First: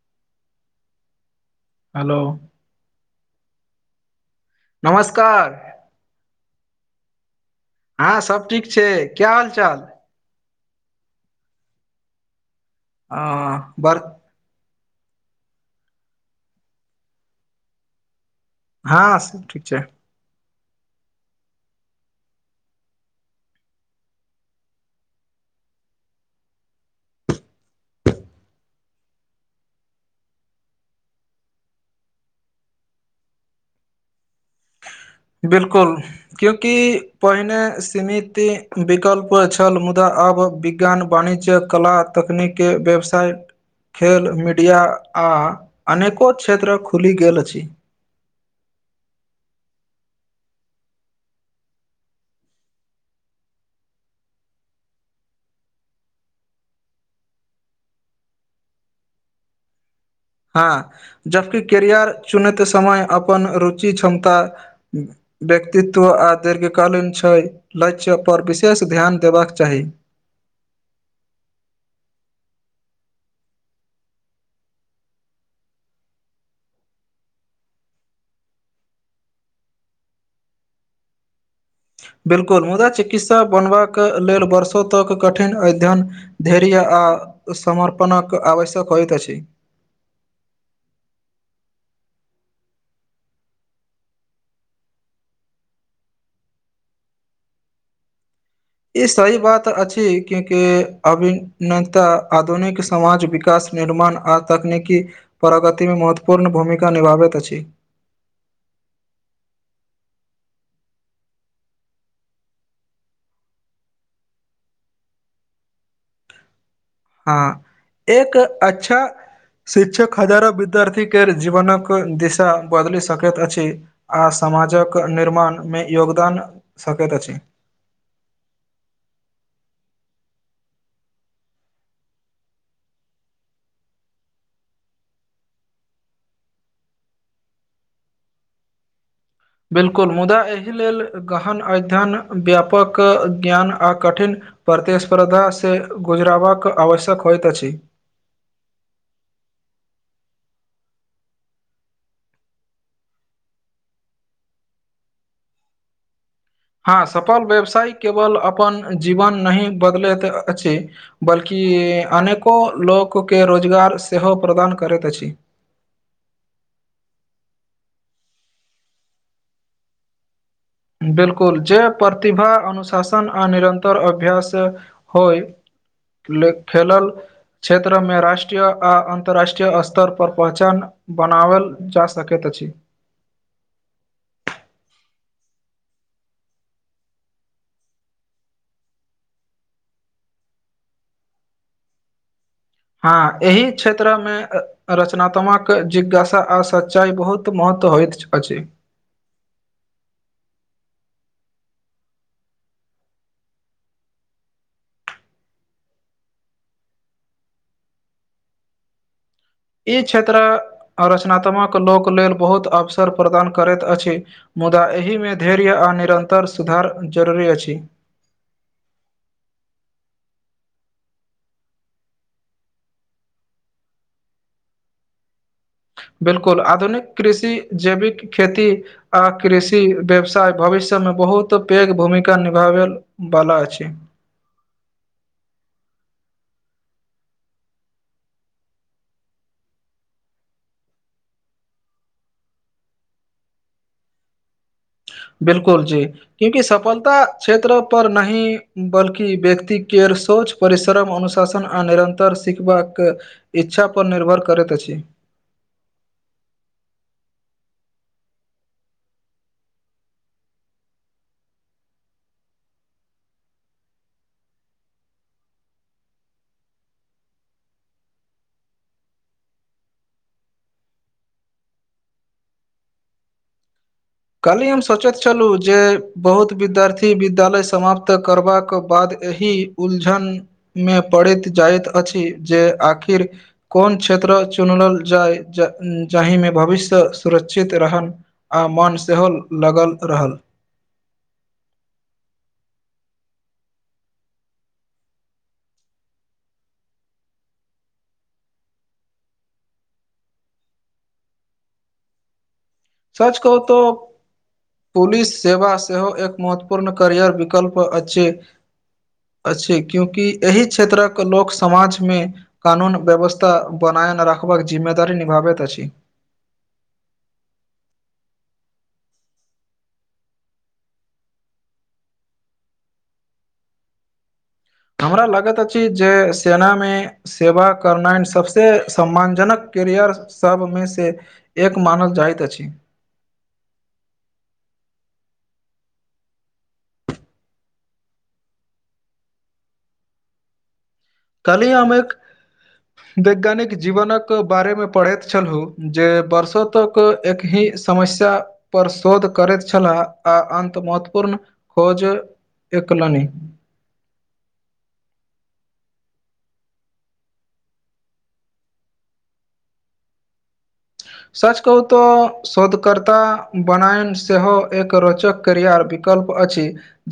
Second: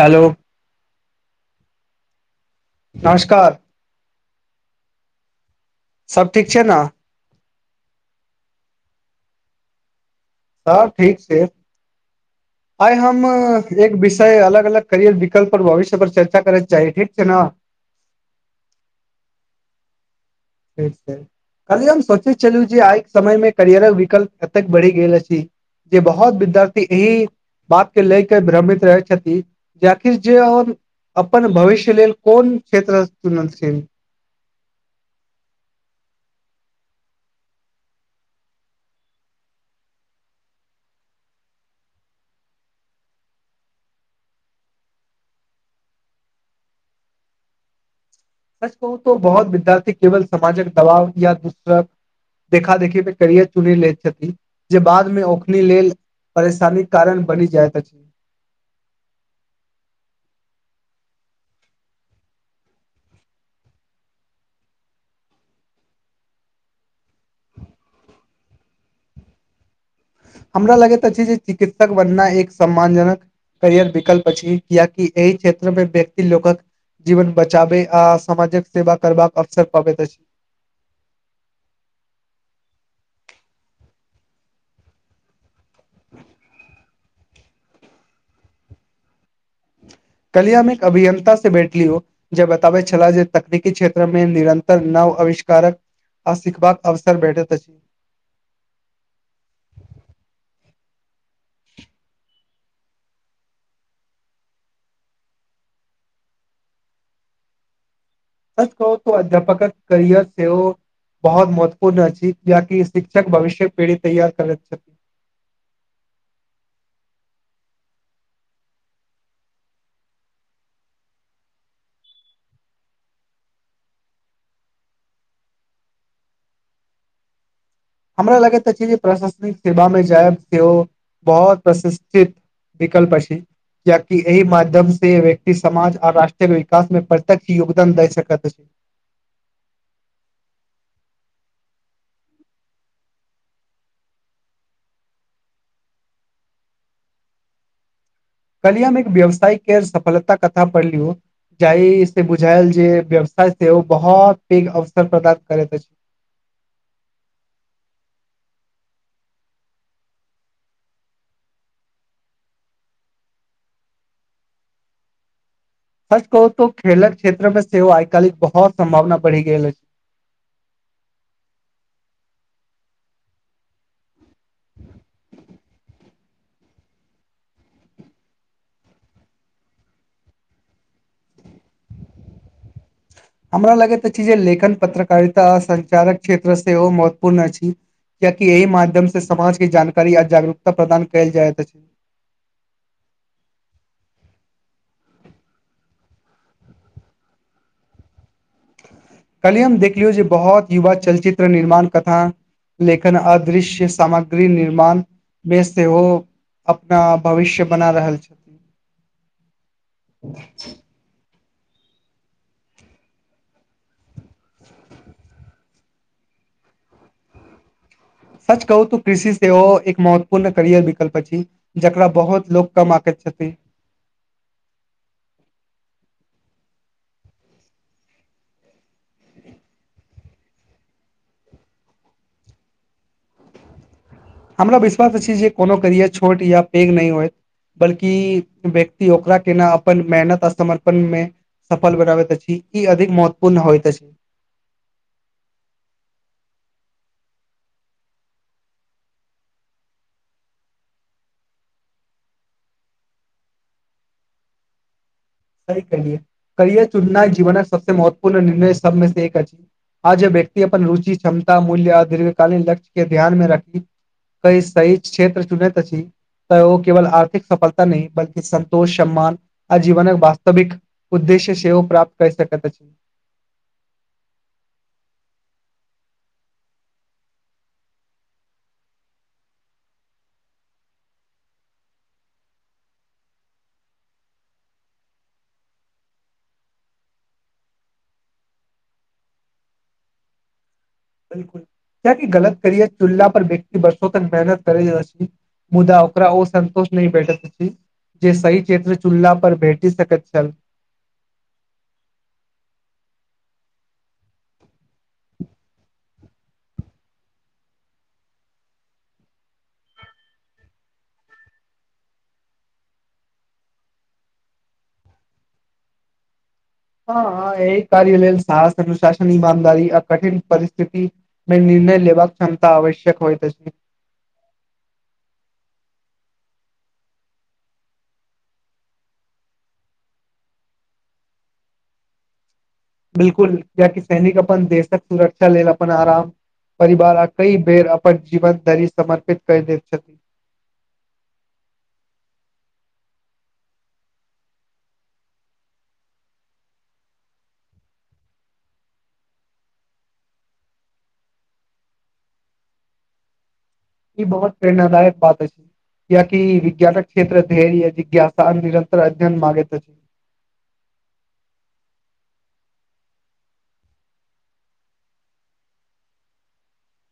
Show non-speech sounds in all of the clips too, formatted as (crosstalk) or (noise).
Hello hello नमस्कार नमस्कार सब ठीक छै ने हँं सब ठीक छैय क्या हाल चाल? ह ठीक छैय। आइ आ हम एक बड़ विषय अलग अलग करियर विकल्प आऔर भविष्य पर चर्चा करैके चाही ठीक छैय ने हँ से ठीक छैय। (unintelligible) खाली हम सोचे छललू जे आइ समय मे करियर विकल्प कतेक बढ़ि गेल अछि। जे बहुत विद्यार्थी एहि बात के ले के भ्रमित रहै छथि जेकिर जे अपन भविष्य लेल कोन क्षेत्र चुनलथि? बिलकुल क्यूंकि पहिने सीमित विकल्प छल मुदा आब विज्ञान वाणिज्य कला तकनीक वेबसाइट खेल मीडिया आ अनेको क्षेत्र खुलि गेल अछि। सच कहू त बहुत विद्यार्थी केवल समाजक दबाव या दूसरक देखा देखी प करिय चुनी लैत छथि जे बादमे ओखनी लेल परेशानीक कारण बनि जाइत अछि। हँ जबकि करियर चुनैत समय अपन रुचि क्षमता व्यक्तित्व आ दीर्घकालीन छै लक्ष्य पर विशेष ध्यान देबाक चाही हमरा लगैत अछि जे चिकित्सक बननाय एक सम्मानजनक करियर विकल्प छी कियकि एहि क्षेत्र मे व्यक्ति लोकक जीवन बचाबे आ सामाजिक सेवा करबाक अवसर पाबै अछि (inaudible) बिल्कुल मुदा चिकित्सा बनबाक लेल वर्षो तक कठिन अध्ययन धैर्य आ आ समर्पणक आवश्यक होइत अछि। कलियामे एक अभियंता से बैठलियौ जे बताबै छलाह जे तकनीकी क्षेत्रमे निरंतर न आविष्कारक आ सिखबाक अवसर भेठैत अछि। ई सही बात अछि क्योंकि अभिनताः आधुनिक समाज विकास निर्माण आ तकनीकी प्रगति मे महत्वपूर्ण भूमिका निभाबैत अछि। सच कहू तऽ अध्यापक करियर सेहो बहुत महत्वपूर्ण अछि। जाकि शिक्षक भविष्य पीढ़ी तैयार करैत छथि। (inaudible) हँ एक अच्छा शिक्षक हजार विद्यार्थी के जीवनक दिशा बदलि सकैत अछि आ समाजक निर्माणमे योगदान सकैत अछि। हमरा लगैत अछि जे प्रशासनिक सेवामे जायब सेहो बहुत प्रशिकष्ठित विकल्प अछि। किया कि एहि माध्यम से व्यक्ति समाज आ राष्ट्रक विकास मे प्रत्यक्ष योगदान द सकैत अछि। (unintelligible) बिल्कुल मुदा एहि लेल गहन अध्ययन व्यापक ज्ञान आ कठिन प्रतिस्पर्धा से गुजराबाक आवश्यक होइत अछि कलिय हम एक व्यावसाय केर सफलता कथा पढ़लियौ जाहि से बुझायल जे व्यवसाय से ओ बहुत पैघ अवसर प्रदान करैत अछि (unintelligible) हँ सफल व्यवसाय केवल अपन जीवन नहि बदलैत अछि बल्कि कि अनेको लोक केँ रोजगार सेहो प्रदान करैत अछि सच कहू त खेलक क्षेत्रमे सेहोव आइ कालिक बहुत सम्भावना बढ़ि गेल अछि बिल्कुल जे प्रतिभा अनुशासन आ निरन्तर अभ्यास होय ले खेलल क्षेत्र मे राष्ट्रीय आ अन्तर्राष्ट्रीय स्तर पर पहचान बनावल हमरा लगैत अछि जे लेखन पत्र कारिता संचारक क्षेत्र सेहो महत्वपूर्ण अछि किया कि एहिह माध्यम से समाजके जानकारी आ जागरूकता प्रदान कयल जाइत अछि हँ एहि क्षेत्रमे रचनात्मक जिज्ञासा आ सच्चाइ बहुत महत्व होइत अछि कली हम देखलियौ जे बहुत युवा चलचित्र निर्माण कथा लेखन अदृश्य सामग्री निर्माणमे सेहो अपना भविष्य बना रहल छथिन ई क्षेत्र रचनात्मक लोक लेल बहुत अवसर प्रदान करैत अछि मुदा एहि मे धैर्य आ निरन्तर सुधार धर जरूरी अछि सच कहू तू कृषि से एक महत्वपूर्ण करियर विकल्प अछि जेकरा बहुत लोग कम आक छथि बिल्कुल आधुनिक कृषि जैविक खेती आ कृषि व्यवसाय भविष्यमे ब बहुत पैघ भूमिका निभाबैवला अछि हमरा विश्वास अछि जे कोनो करियर छोट या पैघ नहि होइत बल्कि व्यक्ति ओकरा केना अपन मेहनत आ समर्पण मे सफल बनाबैत अछि ई अधिक महत्वपूर्ण होइत अछि बिलकुल जी क्यूंकि सफलता क्षेत्र पर नहि बल्कि व्यक्तिक केर सोच परिश्रम अनुशासन आ निरन्तर सिखबाक इच्छा पर निर्भर करैत अछि सही कहलियै कैये चुननाइ जीवनक सबसँ महत्वपूर्ण निर्णय सबमे से एक अछि आज व्यक्ति अपन अपन रुचि क्षमता मूल्य आ दीर्घकालीन लक्ष्य केँ ध्यानमे रखी कई सही क्षेत्र चुनेैत छी त ओ केवल आर्थिक सफलता नहि बल्कि संन्तोष सम्मान आजीवनक वास वास्तविक उद्देश्य सेहो प्राप्त क सकैत अछि काल्हि हम सोचैत छलहुँ जे बहुत विद्यार्थी विद्यालय समाप्त करबाक बाद एहि उलझन मे पड़ैत जाइत अछि जे आखिर कोन क्षेत्र चुनल जाय जाहिमे भविष्य सुरक्षित रहन आ मन सेहो लागल रहल बिल्कुल क की गलत करियर चुनला पर व्यक्ति बरसो तक मेहनत करे मुदा ओकरा ओ संन्तोष नहि भेटैत अछि जे सहि क्षेत्र चुनला पर भेठी सकैत छल सच कहू तो पुलिस सेवा सेहो एक महत्वपूर्ण कैरियर विकल्प अछि अछि क्यूकि एहि क्षेत्रक लोक समाजमे कानून व्यवस्था बना रखबाक जिम्मेदारी निभाबैत अछि (unintelligible) हँ ह एक कार्य लेल साहस अनुशासन ईमानदारी अ कठिन परिस्थिति मे नय लेबाक क्षमता आवश्यक होइत अछि हमरा लागैत अछि जे सेनामे सेवा करनाइ सभसँ सम्मानजनक करियर सभमेसँ एक मानल जाइत अछि बिलकुल कियाकि सैनिक अपन देशक सुरक्षा लेल अपन आराम परिवार आ कई बेर अपन जीवन धरि समर्पित करि दैत छथि कल्हि हम एक वैज्ञानिक जीवनक बारेमे पढ़ैत छलहुँ जे वर्षो तक एक ही समस्या पर शोध करैत छलाह आ अन्त महत्वपूर्ण खोज एकलनी ई बहुत प्रेरणादायक बात अछि कियाकि विज्ञानक क्षेत्र धैर्य जिज्ञासा निरन्तर अध्ययन मांगैत अछि (inaudible) सच कहू तऽ शोधकर्ता बनायन सेहो एक रोचक क्रिया वि कल्प अछि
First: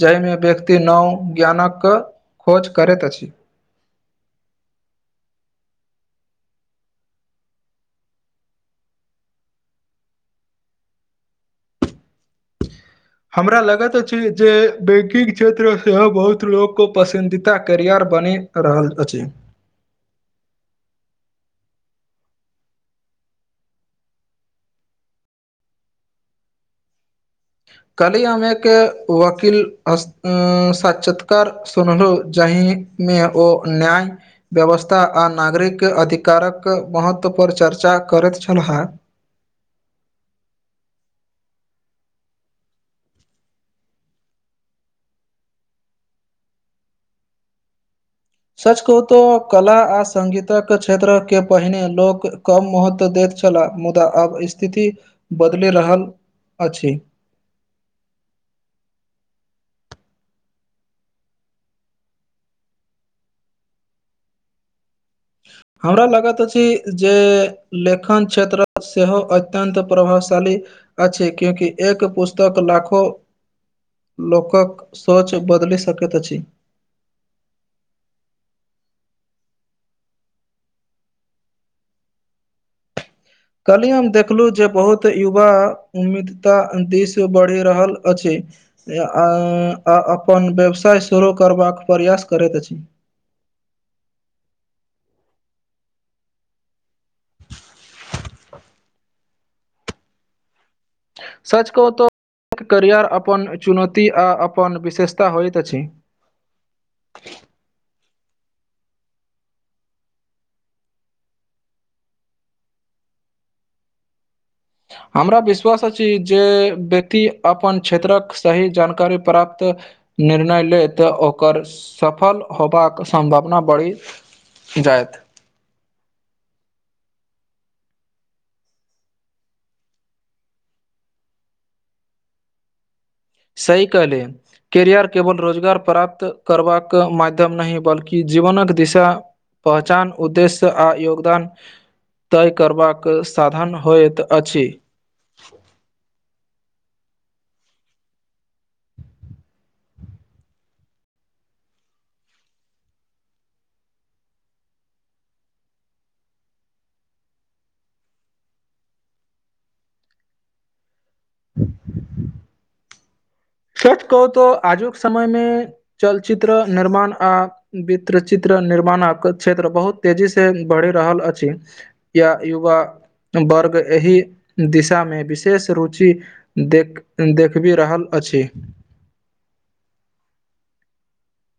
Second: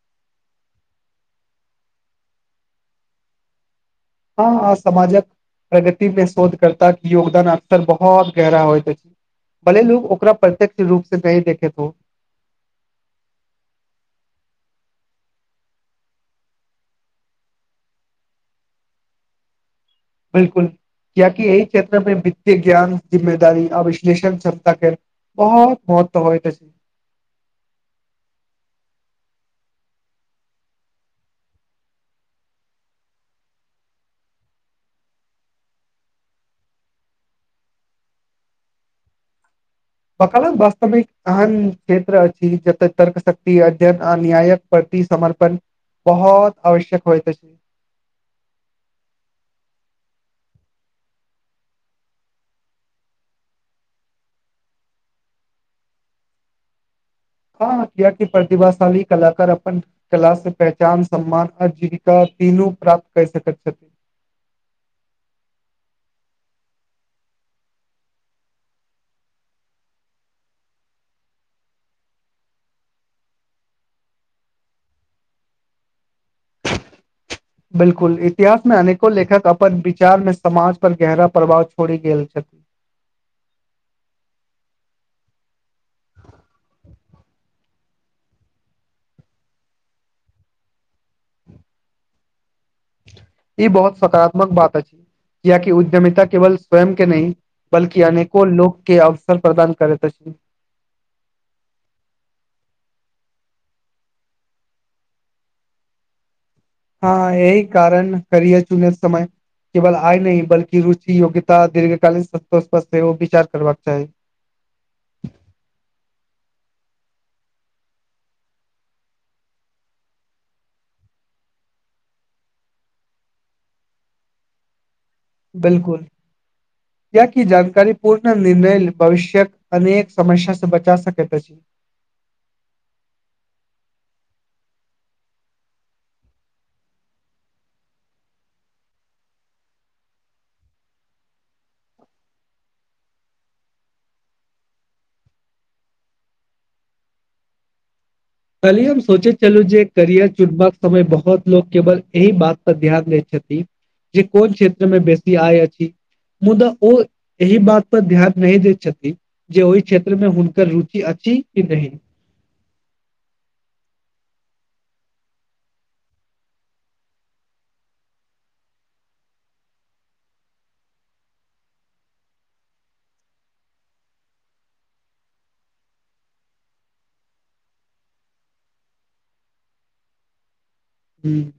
जाहिमे व्यक्ति नव ज्ञानक खोज करैत अछि हँ हँ समाजक प्रगति मे शोध करताक योगदान अक्सर बहुत गहरा होयत अछि भले लोग ओकरा प्रत्यक्ष रूप सँ नहि देखैत हो हमरा लगैत अछि जे बैंकिंग क्षेत्र सेहो बहुत लोक को पसन्दीदा कैरियर बनि रहल अछि बिल्कुल कियाकि एहि क्षेत्र मे वित्त ज्ञान जिम्मेदारी आ विश्लेषण क्षमता केर बहुत महत्त्व होइत अछि। कल्हि हम एक वकील स्त साक्षात्कार सुनलहुं जाहिमे मे ओ न्याय व्यवस्था आ नागरिक अधिकारक महत्व पर चर्चा चर्चा करैत छलहा (inaudible) वकालत वास्तवमे एक एहन क्षेत्र अछि जतय तर्कशक्ति अध्ययन आ न्यायक प्रति समर्पण बहुत आवश्यक होइत अछि सचकहु तऽ कला आ संगीतक क्षेत्र के पहिने लोक कम महत्व दैत छलाह मुदा आब स्थिति बदलि रहल अछि ह कियाकि प्रतिभाशाली कलाकार अपन कला से पहचान सम्मान आ जीविका तीनू प्राप्त कैय सकैत छथि हमरा लगत अछि जे लेखन क्षेत्र सेहो अत्यन्त प्रभावशाली अछि क्यूंकि एक पुस्तक लाखो लोकक सोच बदलि सकैत अछि बिल्कुल इतिहास मे अनेको लेखक अपन विचार मे समाज पर गहरा प्रभाव छोड़ि गेल छथिन (inaudible) कल्हि हम देखलू जे बहुत युवा उम्मीदता दिस बढ़ि रहल अछि उं आ अपन व्यवसाय शुरू करबाक प्रयास करैत अछि ई बहुत सकारात्मक बात अछि कियाकि उद्यमिता केवल स्वयं के नहि बल्कि अनेको लोक केँ अवसर प्रदान करैत अछि (inaudible) सच कहु तो करियर अपन चुनौती आ अपन विशेषता होइत अछि हँ एहि कारण करियर चूनैत समय केवल आय नहि बल्कि रुचि योग्यता दीर्घकालीन सब पक्ष पर सेहो विचार करबाक चाही हमरा विश्वास अछि जे व्यक्ति अपन क्षेत्रक सही जानकारी प्राप्त निर्णय ले तऽ ओकर सफल होबाक सम्भावना बढ़ि जायत बिल्कुल कियाकि जानकारी पूर्ण निर्णय भविष्यक अनेक समस्या सँ बचा सकैत अछि (unintelligible) सही कह ले कैरियर केवल रोजगार प्राप्त करबाक माध्यम नहि बल्कि जीवनक दिशा पहचान उद्देश्य आ योगदान तय करबाक साधन होइत अछि (inaudible) कलिय हम सोचे चलू जे करियर चुनबाक समय बहुत लोग केवल एहि बात पर ध्यान दे छथि जे कोन क्षेत्रमे बेसी आय अछि मुदा ओ एहि बात पर ध्यान नहि दैत छथिन जे ओहि क्षेत्रमे हुनकर रुचि अ छि कि नहि सच कहू तऽ आजुक समय मे चलचित्र निर्माण आ वित्रचित्र निर्माणक क्षेत्र बहुत तेजी से बढ़ि रहल अछि या युवा वर्ग एहि दिशामे विशेष रुचि देख देखबी रहल अछि ह्म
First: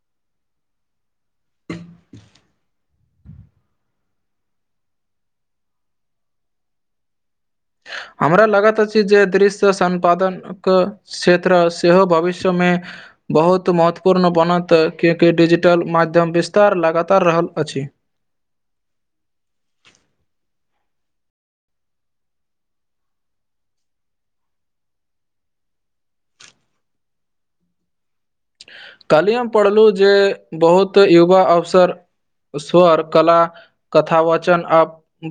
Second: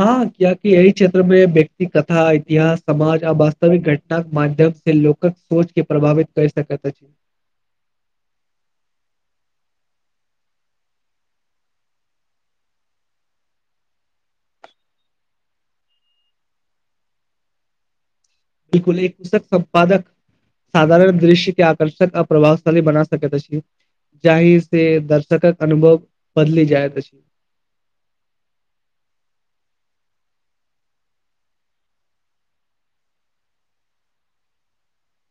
हँ कियाकि अहि क्षेत्र मे व्यक्ति कथा इतिहास समाज आ वास्तविक घटनाक मान माध्यम से लोकक सोच के प्रभावित कर सकैत अछि हमरा लागत अछि जे दृश्य संम्पादनक क्षेत्र सेहो भविष्य मे बहुत महत्वपूर्ण बनत किएकि डिजिटल माध्यम विस्तार लगातार रहल अछि बिलकुल एक कसक सम्पादक साधारण दृश्य के आकर्षक आ प्रभावशाली बना सकैत अछि जाहिी से दर्शकक अनुभव बदली जाये त कहलियै हम पढ़लहुँ जे बहुत युवा अवसर स्वर कला कथा वाचन आ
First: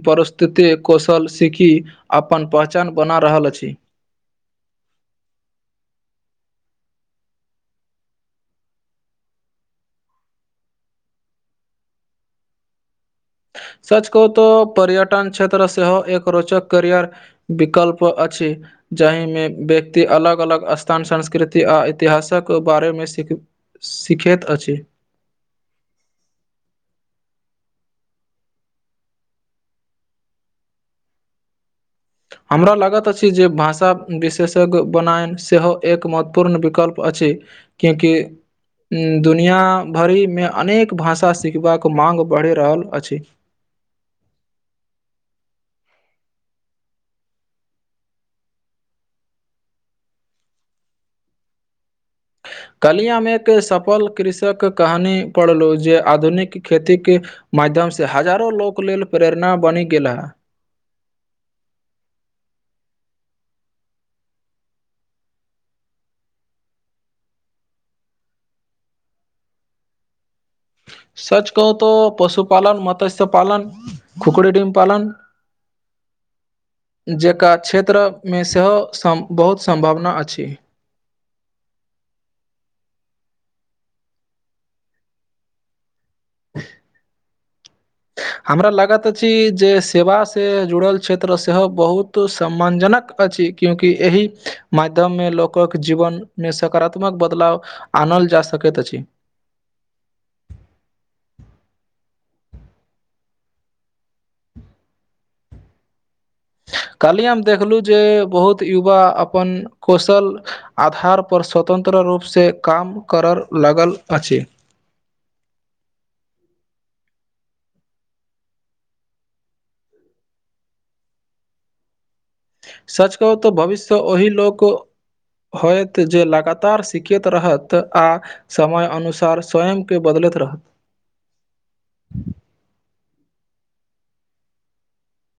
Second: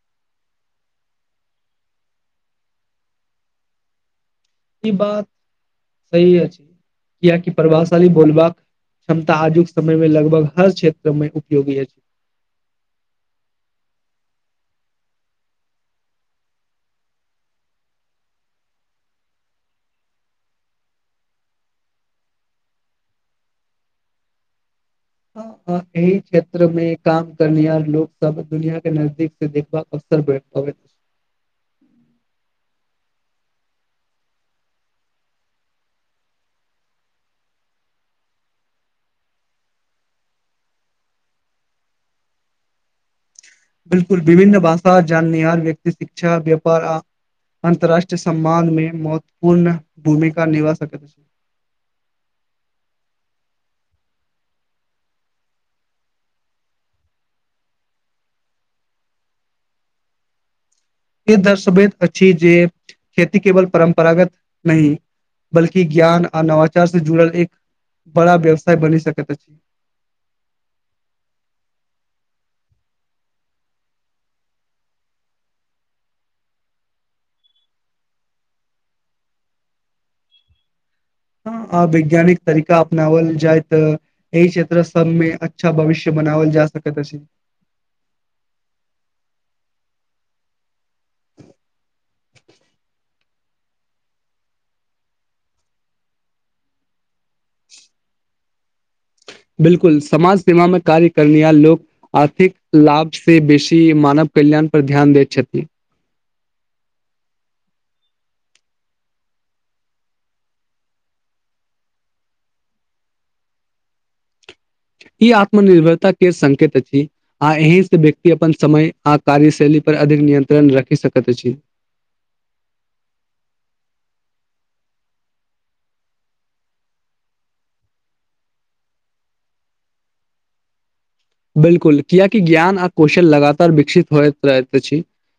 परस्तित कौशल सिखी अपन पहचान बना रहल अछि ई बात सही अछि किया की प्रभावशाली बोलबाक क्षमता आजुक समय मे लगभग हर क्षेत्र मे उपयोगी अछि सच कहू तऽ पर्यटन क्षेत्र सेहो एक रोचक करियर विकल्प अछि अछि जाहिमे व्यक्ति अलग अलग स्थान संस्कृति आ इतिहासक बारेमे सीख सिखैत अछि एहि क्षेत्र मे काम करनिहार लोक सब दुनिया के नजदीक से देखबाक (unintelligible) हमरा लागैत अछि जे भाषा विशेषज्ञ बनायन सेहो एक महत्वपूर्ण विकल्प अछि क्यूकि दुनिया भरिमे अनेक भाषा सिखबाक माग बढ़ि रहल अछि बिलकुल विभिन्न भाषा जाननिहार व्यक्ति शिक्षा व्यापार आ अन्तर्राष्ट्रीय सम्मान मे महत्वपूर्ण भूमिका निभा सकै छै (inaudible) कलियामे एक सफल कृषक कहानी पढ़लहु जे आधुनिक खेती के माध्यम से हजारो लोक लेल प्रेरणा बनि गेलाह दर्सर्भेद अछि जे खेती केवल परम्परागत नहि बल्कि ज्ञान आ नवाचार से जुड़ल एक बड़ा व्यवसाय बनि सक छै (inaudible) सच कहू तऽ पशुपालन मत्स्य पालन खुकुरी डीम पालन (inaudible) जेका क्षेत्रमे सेहो सम बहुत सम्भाबना अछि ह आ वैज्ञानिक तरीका अपनावल जाइत अछि एहि क्षेत्र सबमे अच्छा भविष्य बनावल जा सकैत अछि हमरा लागत अछि जे सेवा से जुड़ल क्षेत्र सेहो बहुत सम्मानजनक अछि क्योंकि एहि माध्यममे लोकक जीवन मे सकारात्मक बदलाव आनल जा सकैत छी ‌ बिल्कुल समाज सेवामे कार्य करनिहार लोक आर्थिक लाभ से बेसी मानव कल्याण पर ध्यान दैत छथि कहलिय हम देखलु जे बहुत युवा अपन कौशल आधार पर स्वतंत्र रूपसँ काम करय लगल अछि ई आत्मनिर्भरता के संकेत अछि आ एहि से व्यक्ति अपन समय आ कार्यशैली पर अधिक नियंत्रण रखि सकैत अछि सच कहू तऽ भविष्य ओहि लोक होयत जे लगातार सिखैत रहत आ समय अनुसार स्वयंके बदल लैत रहत बिल्कुल कियकि ज्ञान आ कौशल लगातार विकसित होइत रहैत अछि